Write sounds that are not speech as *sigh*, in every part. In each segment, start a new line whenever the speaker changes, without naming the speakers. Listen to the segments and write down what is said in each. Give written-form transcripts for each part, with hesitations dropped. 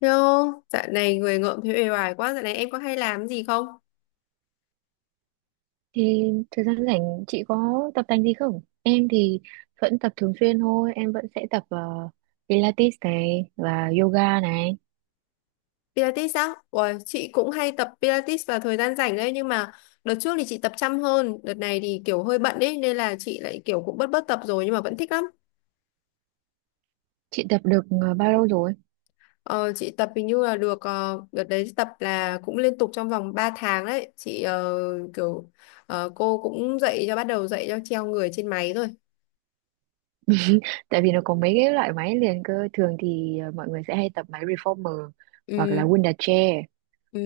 Yo, dạo này người ngợm thấy uể oải quá, dạo này em có hay làm gì không?
Thì thời gian rảnh chị có tập tành gì không? Em thì vẫn tập thường xuyên thôi, em vẫn sẽ tập Pilates này và yoga này.
Pilates á? Ủa, chị cũng hay tập Pilates vào thời gian rảnh đấy, nhưng mà đợt trước thì chị tập chăm hơn, đợt này thì kiểu hơi bận ấy, nên là chị lại kiểu cũng bớt bớt tập rồi nhưng mà vẫn thích lắm.
Chị tập được bao lâu rồi?
Ờ, chị tập hình như là được, đợt đấy tập là cũng liên tục trong vòng 3 tháng đấy, chị kiểu cô cũng dạy cho bắt đầu dạy cho treo người trên máy rồi.
Tại vì nó có mấy cái loại máy liền cơ, thường thì mọi người sẽ hay tập máy reformer hoặc là
Ừ,
Wunda chair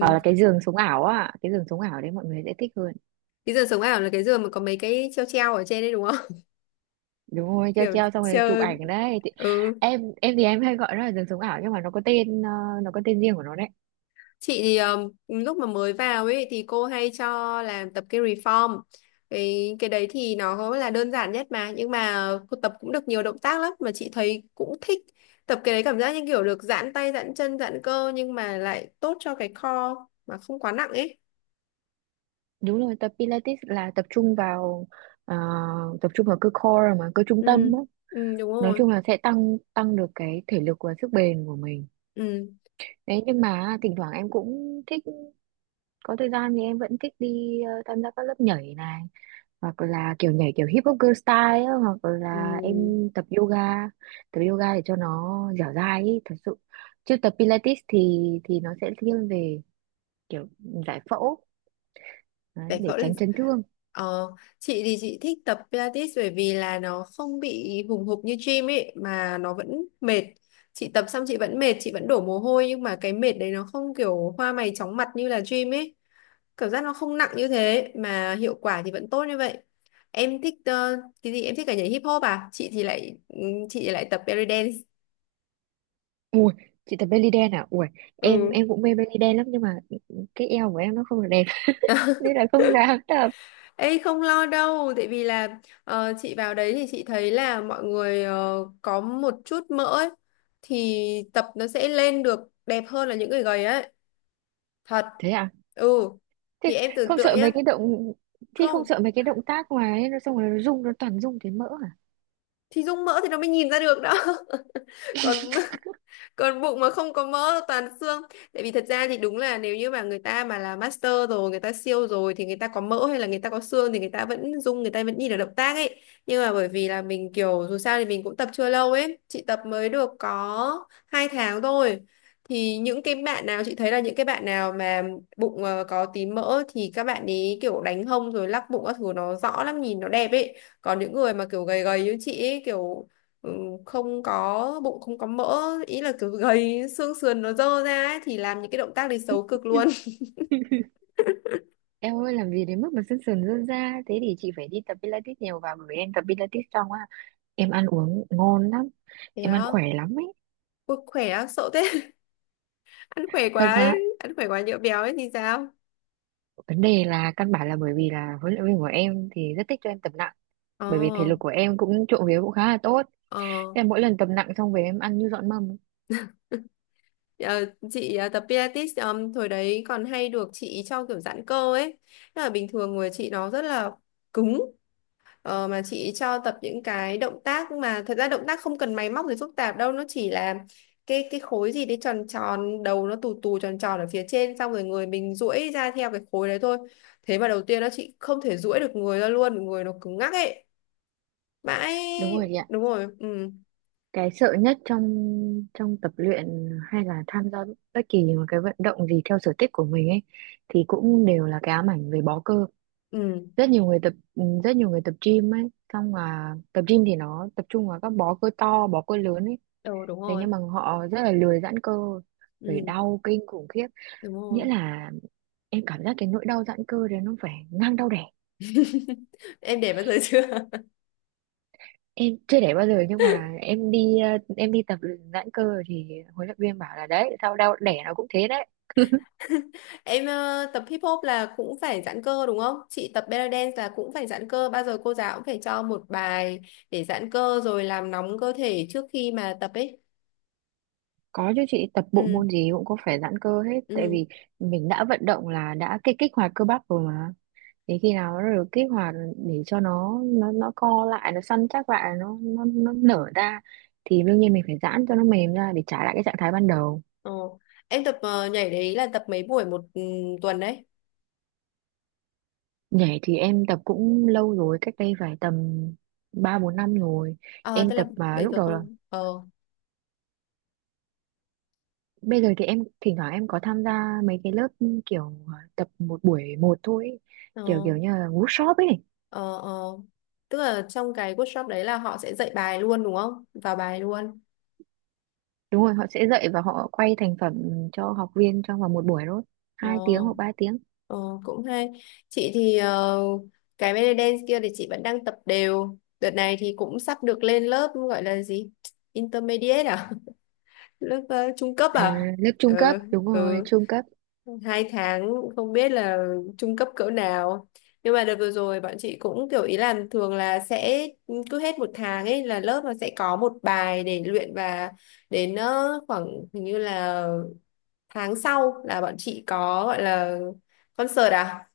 hoặc là cái giường sống ảo á, cái giường sống ảo đấy mọi người sẽ thích hơn.
Cái giường sống ảo là cái giường mà có mấy cái treo treo ở trên đấy đúng không? *laughs*
Đúng rồi, treo
Kiểu
treo xong rồi chụp
treo,
ảnh đấy. Thì
ừ.
em thì em hay gọi nó là giường sống ảo nhưng mà nó có tên riêng của nó.
Chị thì lúc mà mới vào ấy thì cô hay cho làm tập cái reform. Cái đấy thì nó là đơn giản nhất mà nhưng mà cô tập cũng được nhiều động tác lắm mà chị thấy cũng thích. Tập cái đấy cảm giác như kiểu được giãn tay, giãn chân, giãn cơ nhưng mà lại tốt cho cái core mà không quá nặng ấy.
Đúng rồi, tập Pilates là tập trung ờ, vào cơ core mà cơ trung
Ừ,
tâm á.
ừ đúng
Nói
rồi.
chung là sẽ tăng tăng được cái thể lực và sức bền của mình
Ừ.
đấy, nhưng mà thỉnh thoảng em cũng thích, có thời gian thì em vẫn thích đi tham gia các lớp nhảy này, hoặc là kiểu nhảy kiểu hip hop girl style á, hoặc
Ừ.
là em tập yoga để cho nó dẻo dai ý, thật sự. Chứ tập Pilates thì nó sẽ thiên về kiểu giải phẫu đấy,
Giải
để
phẫu là
tránh chấn thương.
ờ, chị thì chị thích tập Pilates bởi vì là nó không bị hùng hục như gym ấy mà nó vẫn mệt, chị tập xong chị vẫn mệt chị vẫn đổ mồ hôi nhưng mà cái mệt đấy nó không kiểu hoa mày chóng mặt như là gym ấy. Cảm giác nó không nặng như thế mà hiệu quả thì vẫn tốt như vậy. Em thích cái gì em thích cả nhảy hip hop à, chị thì lại chị thì lại tập belly dance.
Ui, chị tập belly dance à? Ui, em
Ừ.
em cũng mê belly dance lắm nhưng mà cái eo của em nó không được đẹp *laughs* nên là không dám tập.
Ê không lo đâu, tại vì là chị vào đấy thì chị thấy là mọi người có một chút mỡ ấy, thì tập nó sẽ lên được đẹp hơn là những người gầy ấy. Thật.
Thế à?
Ừ.
Thế
Thì em tưởng
không
tượng
sợ
nhá.
mấy cái động thì không
Không,
sợ mấy cái động tác mà ấy, nó xong rồi nó rung, nó toàn rung thấy mỡ à?
thì dung mỡ thì nó mới nhìn ra được đó. *laughs* Còn *laughs* còn bụng mà không có mỡ toàn xương, tại vì thật ra thì đúng là nếu như mà người ta mà là master rồi người ta siêu rồi thì người ta có mỡ hay là người ta có xương thì người ta vẫn dung người ta vẫn nhìn được động tác ấy. Nhưng mà bởi vì là mình kiểu dù sao thì mình cũng tập chưa lâu ấy, chị tập mới được có 2 tháng thôi. Thì những cái bạn nào chị thấy là những cái bạn nào mà bụng có tí mỡ thì các bạn ấy kiểu đánh hông rồi lắc bụng các thứ nó rõ lắm nhìn nó đẹp ấy. Còn những người mà kiểu gầy gầy như chị ấy kiểu ừ, không có bụng không có mỡ ý là kiểu gầy xương sườn nó dơ ra ấy, thì làm những cái động tác đấy xấu cực
Ừ.
luôn.
Em ơi, làm gì đến mức mà sân sườn rơn ra thế, thì chị phải đi tập Pilates nhiều vào, bởi vì em tập Pilates xong á em ăn uống ngon lắm,
*laughs* Thế
em ăn
á.
khỏe lắm ấy,
Ui, khỏe á sợ thế. *laughs* Ăn khỏe
thật
quá
mà.
ấy. Ăn khỏe quá nhỡ béo ấy thì sao?
Vấn đề là căn bản là bởi vì là huấn luyện viên của em thì rất thích cho em tập nặng,
Ờ.
bởi vì thể lực của em cũng trộm vía cũng khá là tốt.
Ờ.
Em mỗi lần tập nặng xong về em ăn như dọn mâm ấy.
Ờ, chị tập Pilates thời đấy còn hay được chị cho kiểu giãn cơ ấy. Tức là bình thường người chị nó rất là cứng. Ờ, mà chị cho tập những cái động tác mà thật ra động tác không cần máy móc gì phức tạp đâu, nó chỉ là cái khối gì đấy tròn tròn đầu nó tù tù tròn tròn ở phía trên, xong rồi người mình duỗi ra theo cái khối đấy thôi. Thế mà đầu tiên nó chị không thể duỗi được người ra luôn, người nó cứng ngắc ấy mãi.
Đúng rồi chị ạ.
Đúng rồi ừ.
Cái sợ nhất trong trong tập luyện hay là tham gia bất kỳ một cái vận động gì theo sở thích của mình ấy, thì cũng đều là cái ám ảnh về bó cơ.
Ừ.
Rất nhiều người tập gym ấy, xong là tập gym thì nó tập trung vào các bó cơ to, bó cơ lớn ấy.
Ừ đúng
Thế
rồi.
nhưng mà họ rất là lười giãn cơ,
Ừ
phải đau kinh khủng khiếp.
đúng
Nghĩa
rồi.
là em cảm giác cái nỗi đau giãn cơ đấy nó phải ngang đau đẻ.
Em để bao giờ chưa?
Em chưa đẻ bao giờ nhưng mà em đi tập giãn cơ rồi, thì huấn luyện viên bảo là đấy, sau đau đẻ nó cũng thế đấy.
Em tập hip hop là cũng phải giãn cơ đúng không? Chị tập belly dance là cũng phải giãn cơ. Bao giờ cô giáo cũng phải cho một bài để giãn cơ rồi làm nóng cơ thể trước khi mà tập ấy.
Có chứ, chị tập bộ
Ừ,
môn gì cũng có phải giãn cơ hết, tại
ừ.
vì mình đã vận động là đã kích kích hoạt cơ bắp rồi mà, thì khi nào nó được kích hoạt để cho nó co lại, nó săn chắc lại, nó nở ra, thì đương nhiên mình phải giãn cho nó mềm ra để trả lại cái trạng thái ban đầu.
Ồ. Em tập nhảy đấy là tập mấy buổi một tuần đấy?
Nhảy thì em tập cũng lâu rồi, cách đây phải tầm ba bốn năm rồi
Ờ,
em
tức là
tập, mà
bây
lúc
giờ
đầu.
không. Ờ,
Bây giờ thì em thỉnh thoảng em có tham gia mấy cái lớp kiểu tập một buổi một thôi ấy.
ờ,
Kiểu kiểu như là workshop ấy.
ờ, ờ. Tức là trong cái workshop đấy là họ sẽ dạy bài luôn đúng không? Vào bài luôn.
Đúng rồi, họ sẽ dạy và họ quay thành phẩm cho học viên trong vòng một buổi thôi.
Ờ.
2 tiếng hoặc 3 tiếng.
Ờ, cũng hay. Chị thì cái belly dance kia thì chị vẫn đang tập đều. Đợt này thì cũng sắp được lên lớp gọi là gì? Intermediate à? *laughs* Lớp trung cấp
À,
à?
lớp trung cấp,
Ừ,
đúng rồi,
ừ.
trung cấp.
2 tháng không biết là trung cấp cỡ nào. Nhưng mà đợt vừa rồi bọn chị cũng kiểu ý là thường là sẽ cứ hết một tháng ấy là lớp nó sẽ có một bài để luyện và đến khoảng hình như là tháng sau là bọn chị có gọi là concert à?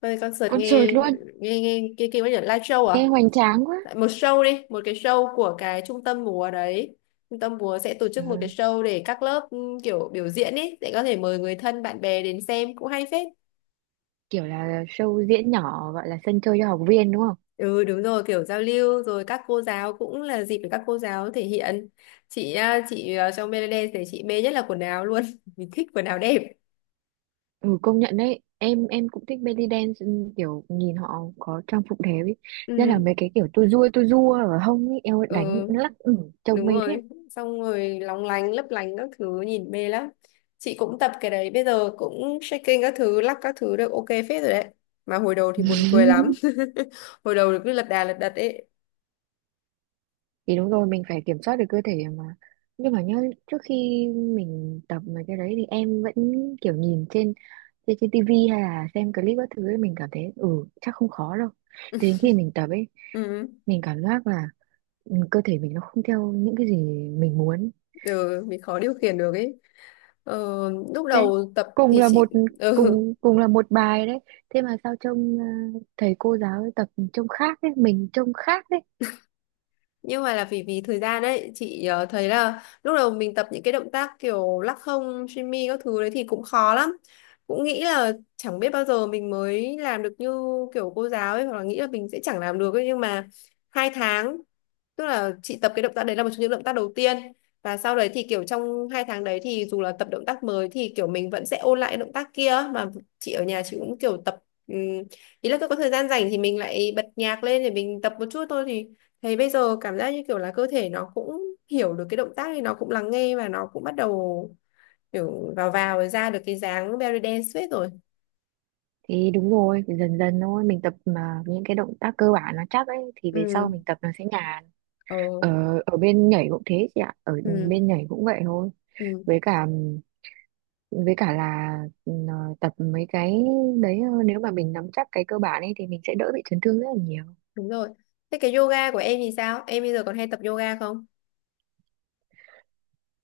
Bây giờ concert
Concert
nghe
luôn,
nghe nghe cái kiểu như là live show à?
nghe hoành tráng quá.
Tại một show đi, một cái show của cái trung tâm múa đấy. Trung tâm múa sẽ tổ
À,
chức một cái show để các lớp kiểu biểu diễn ấy, để có thể mời người thân bạn bè đến xem cũng hay phết.
kiểu là show diễn nhỏ gọi là sân chơi cho học viên đúng.
Ừ đúng rồi, kiểu giao lưu rồi các cô giáo cũng là dịp để các cô giáo thể hiện. Chị à, trong Melody thì chị mê nhất là quần áo luôn. *laughs* Mình thích quần áo đẹp.
Ừ, công nhận đấy, em cũng thích belly dance, ừ, kiểu nhìn họ có trang phục đẹp ấy, nhất là
Ừ,
mấy cái kiểu tua rua ở hông ấy, eo
ừ
đánh lắc, ừ, trông
đúng
mê thế.
rồi, xong rồi lóng lánh lấp lánh các thứ nhìn mê lắm. Chị cũng tập cái đấy bây giờ cũng shaking các thứ lắc các thứ được ok phết rồi đấy. Mà hồi đầu thì buồn cười lắm.
*laughs*
*laughs* Hồi đầu cứ lật đà lật đật ấy.
Thì đúng rồi, mình phải kiểm soát được cơ thể mà. Nhưng mà nhá, trước khi mình tập mấy cái đấy thì em vẫn kiểu nhìn trên trên, trên tivi hay là xem clip các thứ ấy, mình cảm thấy ừ chắc không khó đâu. Thế đến khi mình tập ấy,
Ừ,
mình cảm giác là, ừ, cơ thể mình nó không theo những cái gì mình muốn.
ừ mình khó điều khiển được ấy. ờ, Lúc
Đấy,
đầu tập
cùng
thì
là
chị
một
*laughs* ừ,
cùng là một bài đấy, thế mà sao trông thầy cô giáo ấy tập trông khác đấy, mình trông khác đấy.
nhưng mà là vì vì thời gian đấy chị thấy là lúc đầu mình tập những cái động tác kiểu lắc hông shimmy mi các thứ đấy thì cũng khó lắm, cũng nghĩ là chẳng biết bao giờ mình mới làm được như kiểu cô giáo ấy hoặc là nghĩ là mình sẽ chẳng làm được ấy. Nhưng mà 2 tháng, tức là chị tập cái động tác đấy là một trong những động tác đầu tiên và sau đấy thì kiểu trong 2 tháng đấy thì dù là tập động tác mới thì kiểu mình vẫn sẽ ôn lại cái động tác kia mà. Chị ở nhà chị cũng kiểu tập ý là cứ có thời gian rảnh thì mình lại bật nhạc lên để mình tập một chút thôi. Thì thấy bây giờ cảm giác như kiểu là cơ thể nó cũng hiểu được cái động tác thì nó cũng lắng nghe và nó cũng bắt đầu kiểu vào vào rồi ra được cái dáng belly dance suýt rồi.
Thì đúng rồi, phải dần dần thôi, mình tập mà những cái động tác cơ bản nó chắc ấy thì về sau
Ừ,
mình tập nó sẽ nhàn.
ờ,
Ở ở bên nhảy cũng thế chị ạ, ở
ừ,
bên nhảy cũng vậy thôi,
ừ,
với cả với cả là ờ, tập mấy cái đấy, nếu mà mình nắm chắc cái cơ bản ấy thì mình sẽ đỡ bị chấn thương rất là nhiều.
đúng rồi. Thế cái yoga của em thì sao? Em bây giờ còn hay tập yoga không?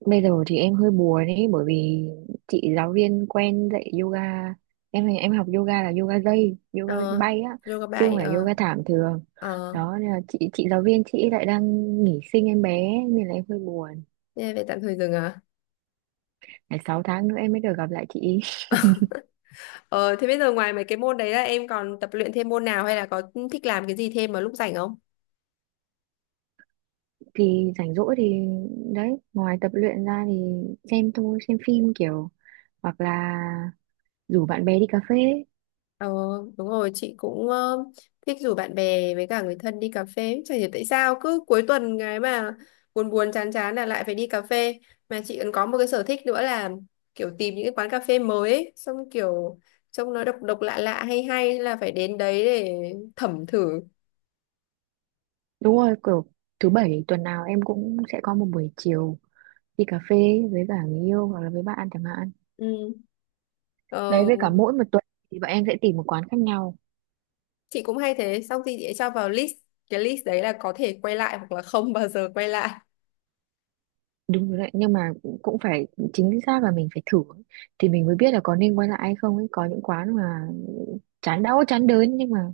Bây giờ thì em hơi buồn ấy, bởi vì chị giáo viên quen dạy yoga, em học yoga là yoga dây, yoga
Ờ,
bay á,
yoga
chứ
bay,
không phải
ờ,
yoga thảm thường
ờ,
đó, nên là chị giáo viên chị lại đang nghỉ sinh em bé nên là em hơi buồn,
thế về tạm thời dừng à?
phải 6 tháng nữa em mới được gặp lại chị *laughs* ý.
*laughs* Ờ, thế bây giờ ngoài mấy cái môn đấy là em còn tập luyện thêm môn nào hay là có thích làm cái gì thêm vào lúc rảnh không?
Thì rảnh rỗi thì đấy, ngoài tập luyện ra thì xem thôi, xem phim kiểu, hoặc là rủ bạn bè đi cà phê.
Ờ, đúng rồi, chị cũng thích rủ bạn bè với cả người thân đi cà phê. Chả hiểu tại sao cứ cuối tuần cái mà buồn buồn chán chán là lại phải đi cà phê. Mà chị còn có một cái sở thích nữa là kiểu tìm những cái quán cà phê mới ấy, xong kiểu trông nó độc độc lạ lạ hay hay là phải đến đấy để thẩm thử.
Đúng rồi, kiểu thứ bảy tuần nào em cũng sẽ có một buổi chiều đi cà phê với cả người yêu hoặc là với bạn chẳng hạn.
Ừ.
Đấy,
Ờ,
với cả mỗi một tuần thì bọn em sẽ tìm một quán khác nhau.
chị cũng hay thế, xong thì chị sẽ cho vào list. Cái list đấy là có thể quay lại hoặc là không bao giờ quay lại.
Đúng rồi đấy, nhưng mà cũng phải, chính xác là mình phải thử ấy, thì mình mới biết là có nên quay lại hay không ấy. Có những quán mà chán đau chán đớn, nhưng mà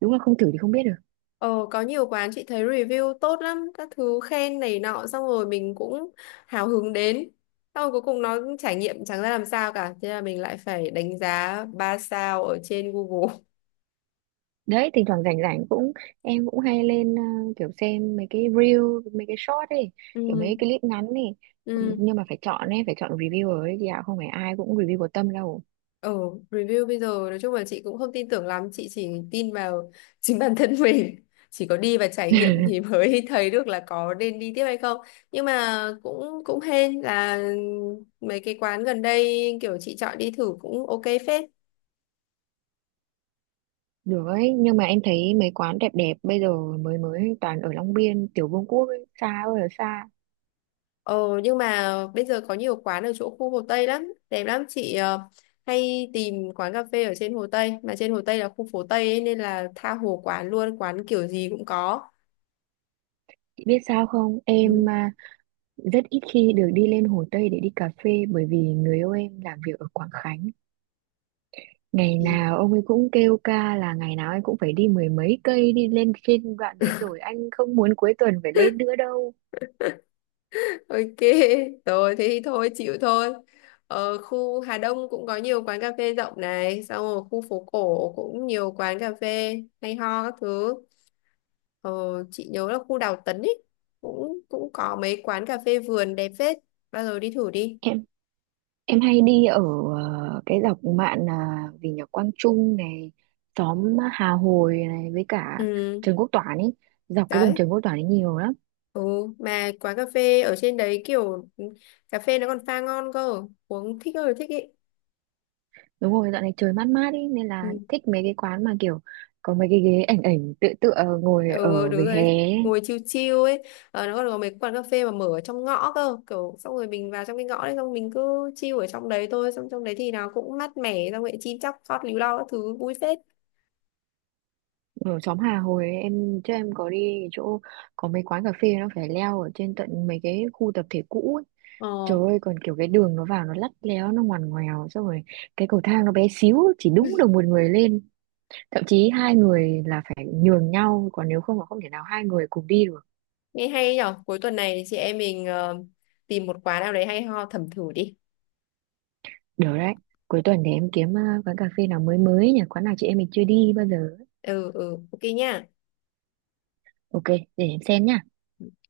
đúng là không thử thì không biết được.
Ờ, có nhiều quán chị thấy review tốt lắm, các thứ khen này nọ xong rồi mình cũng hào hứng đến. Xong rồi cuối cùng nó trải nghiệm chẳng ra làm sao cả, thế là mình lại phải đánh giá 3 sao ở trên Google. *laughs*
Đấy, thỉnh thoảng rảnh rảnh cũng, em cũng hay lên kiểu xem mấy cái reel, mấy cái short ấy, kiểu mấy
Ừ,
cái clip ngắn ấy,
ừ.
nhưng mà phải chọn ấy, phải chọn reviewer ấy chị ạ, không phải ai cũng review có tâm đâu.
Ờ, review bây giờ nói chung là chị cũng không tin tưởng lắm, chị chỉ tin vào *laughs* chính bản thân mình. Chỉ có đi và trải nghiệm thì
*laughs*
mới *laughs* thấy được là có nên đi tiếp hay không. Nhưng mà cũng cũng hên là mấy cái quán gần đây kiểu chị chọn đi thử cũng ok phết.
Được ấy, nhưng mà em thấy mấy quán đẹp đẹp bây giờ mới mới toàn ở Long Biên, Tiểu Vương Quốc ấy, xa ơi là xa.
Ờ nhưng mà bây giờ có nhiều quán ở chỗ khu Hồ Tây lắm, đẹp lắm chị hay tìm quán cà phê ở trên Hồ Tây, mà trên Hồ Tây là khu phố Tây ấy, nên là tha hồ quán luôn, quán kiểu gì cũng có.
Chị biết sao không? Em
Ừ.
à, rất ít khi được đi lên Hồ Tây để đi cà phê, bởi vì người yêu em làm việc ở Quảng Khánh. Ngày
Thì
nào ông ấy cũng kêu ca là ngày nào anh cũng phải đi mười mấy cây đi lên trên đoạn đấy rồi, anh không muốn cuối tuần phải lên nữa đâu.
*laughs* ok, rồi thế thì thôi chịu thôi. Ở khu Hà Đông cũng có nhiều quán cà phê rộng này, xong rồi khu phố cổ cũng nhiều quán cà phê hay ho các thứ. Ờ, chị nhớ là khu Đào Tấn ấy cũng cũng có mấy quán cà phê vườn đẹp phết, bao giờ đi thử đi.
em Em hay đi ở cái dọc mạn là vì nhà Quang Trung này, xóm Hà Hồi này, với cả
Ừ,
Trần Quốc Toản ấy, dọc cái đường
đấy.
Trần Quốc Toản ấy nhiều lắm.
Ừ, mà quán cà phê ở trên đấy kiểu cà phê nó còn pha ngon cơ, uống thích ơi là thích ý.
Đúng rồi, dạo này trời mát mát ấy nên là
Ừ,
thích mấy cái quán mà kiểu có mấy cái ghế ảnh ảnh tựa tựa ngồi
ừ
ở
đúng
vỉa
rồi,
hè
đấy.
ấy.
Ngồi chill chill ấy, nó còn có mấy quán cà phê mà mở ở trong ngõ cơ, kiểu xong rồi mình vào trong cái ngõ đấy xong mình cứ chill ở trong đấy thôi, xong trong đấy thì nó cũng mát mẻ, xong rồi chim chóc hót líu lo các thứ vui phết.
Ở xóm Hà Hồi ấy, em chứ em có đi cái chỗ có mấy quán cà phê nó phải leo ở trên tận mấy cái khu tập thể cũ ấy.
Ờ,
Trời ơi, còn kiểu cái đường nó vào nó lắt léo nó ngoằn ngoèo, xong rồi cái cầu thang nó bé xíu chỉ đúng được một người lên, thậm chí hai người là phải nhường nhau, còn nếu không là không thể nào hai người cùng đi được.
nghe hay nhở, cuối tuần này chị em mình tìm một quán nào đấy hay ho thẩm thử đi.
Được đấy, cuối tuần để em kiếm quán cà phê nào mới mới nhỉ, quán nào chị em mình chưa đi bao giờ.
Ừ, ừ, ok nha.
Ok, để em xem nhá.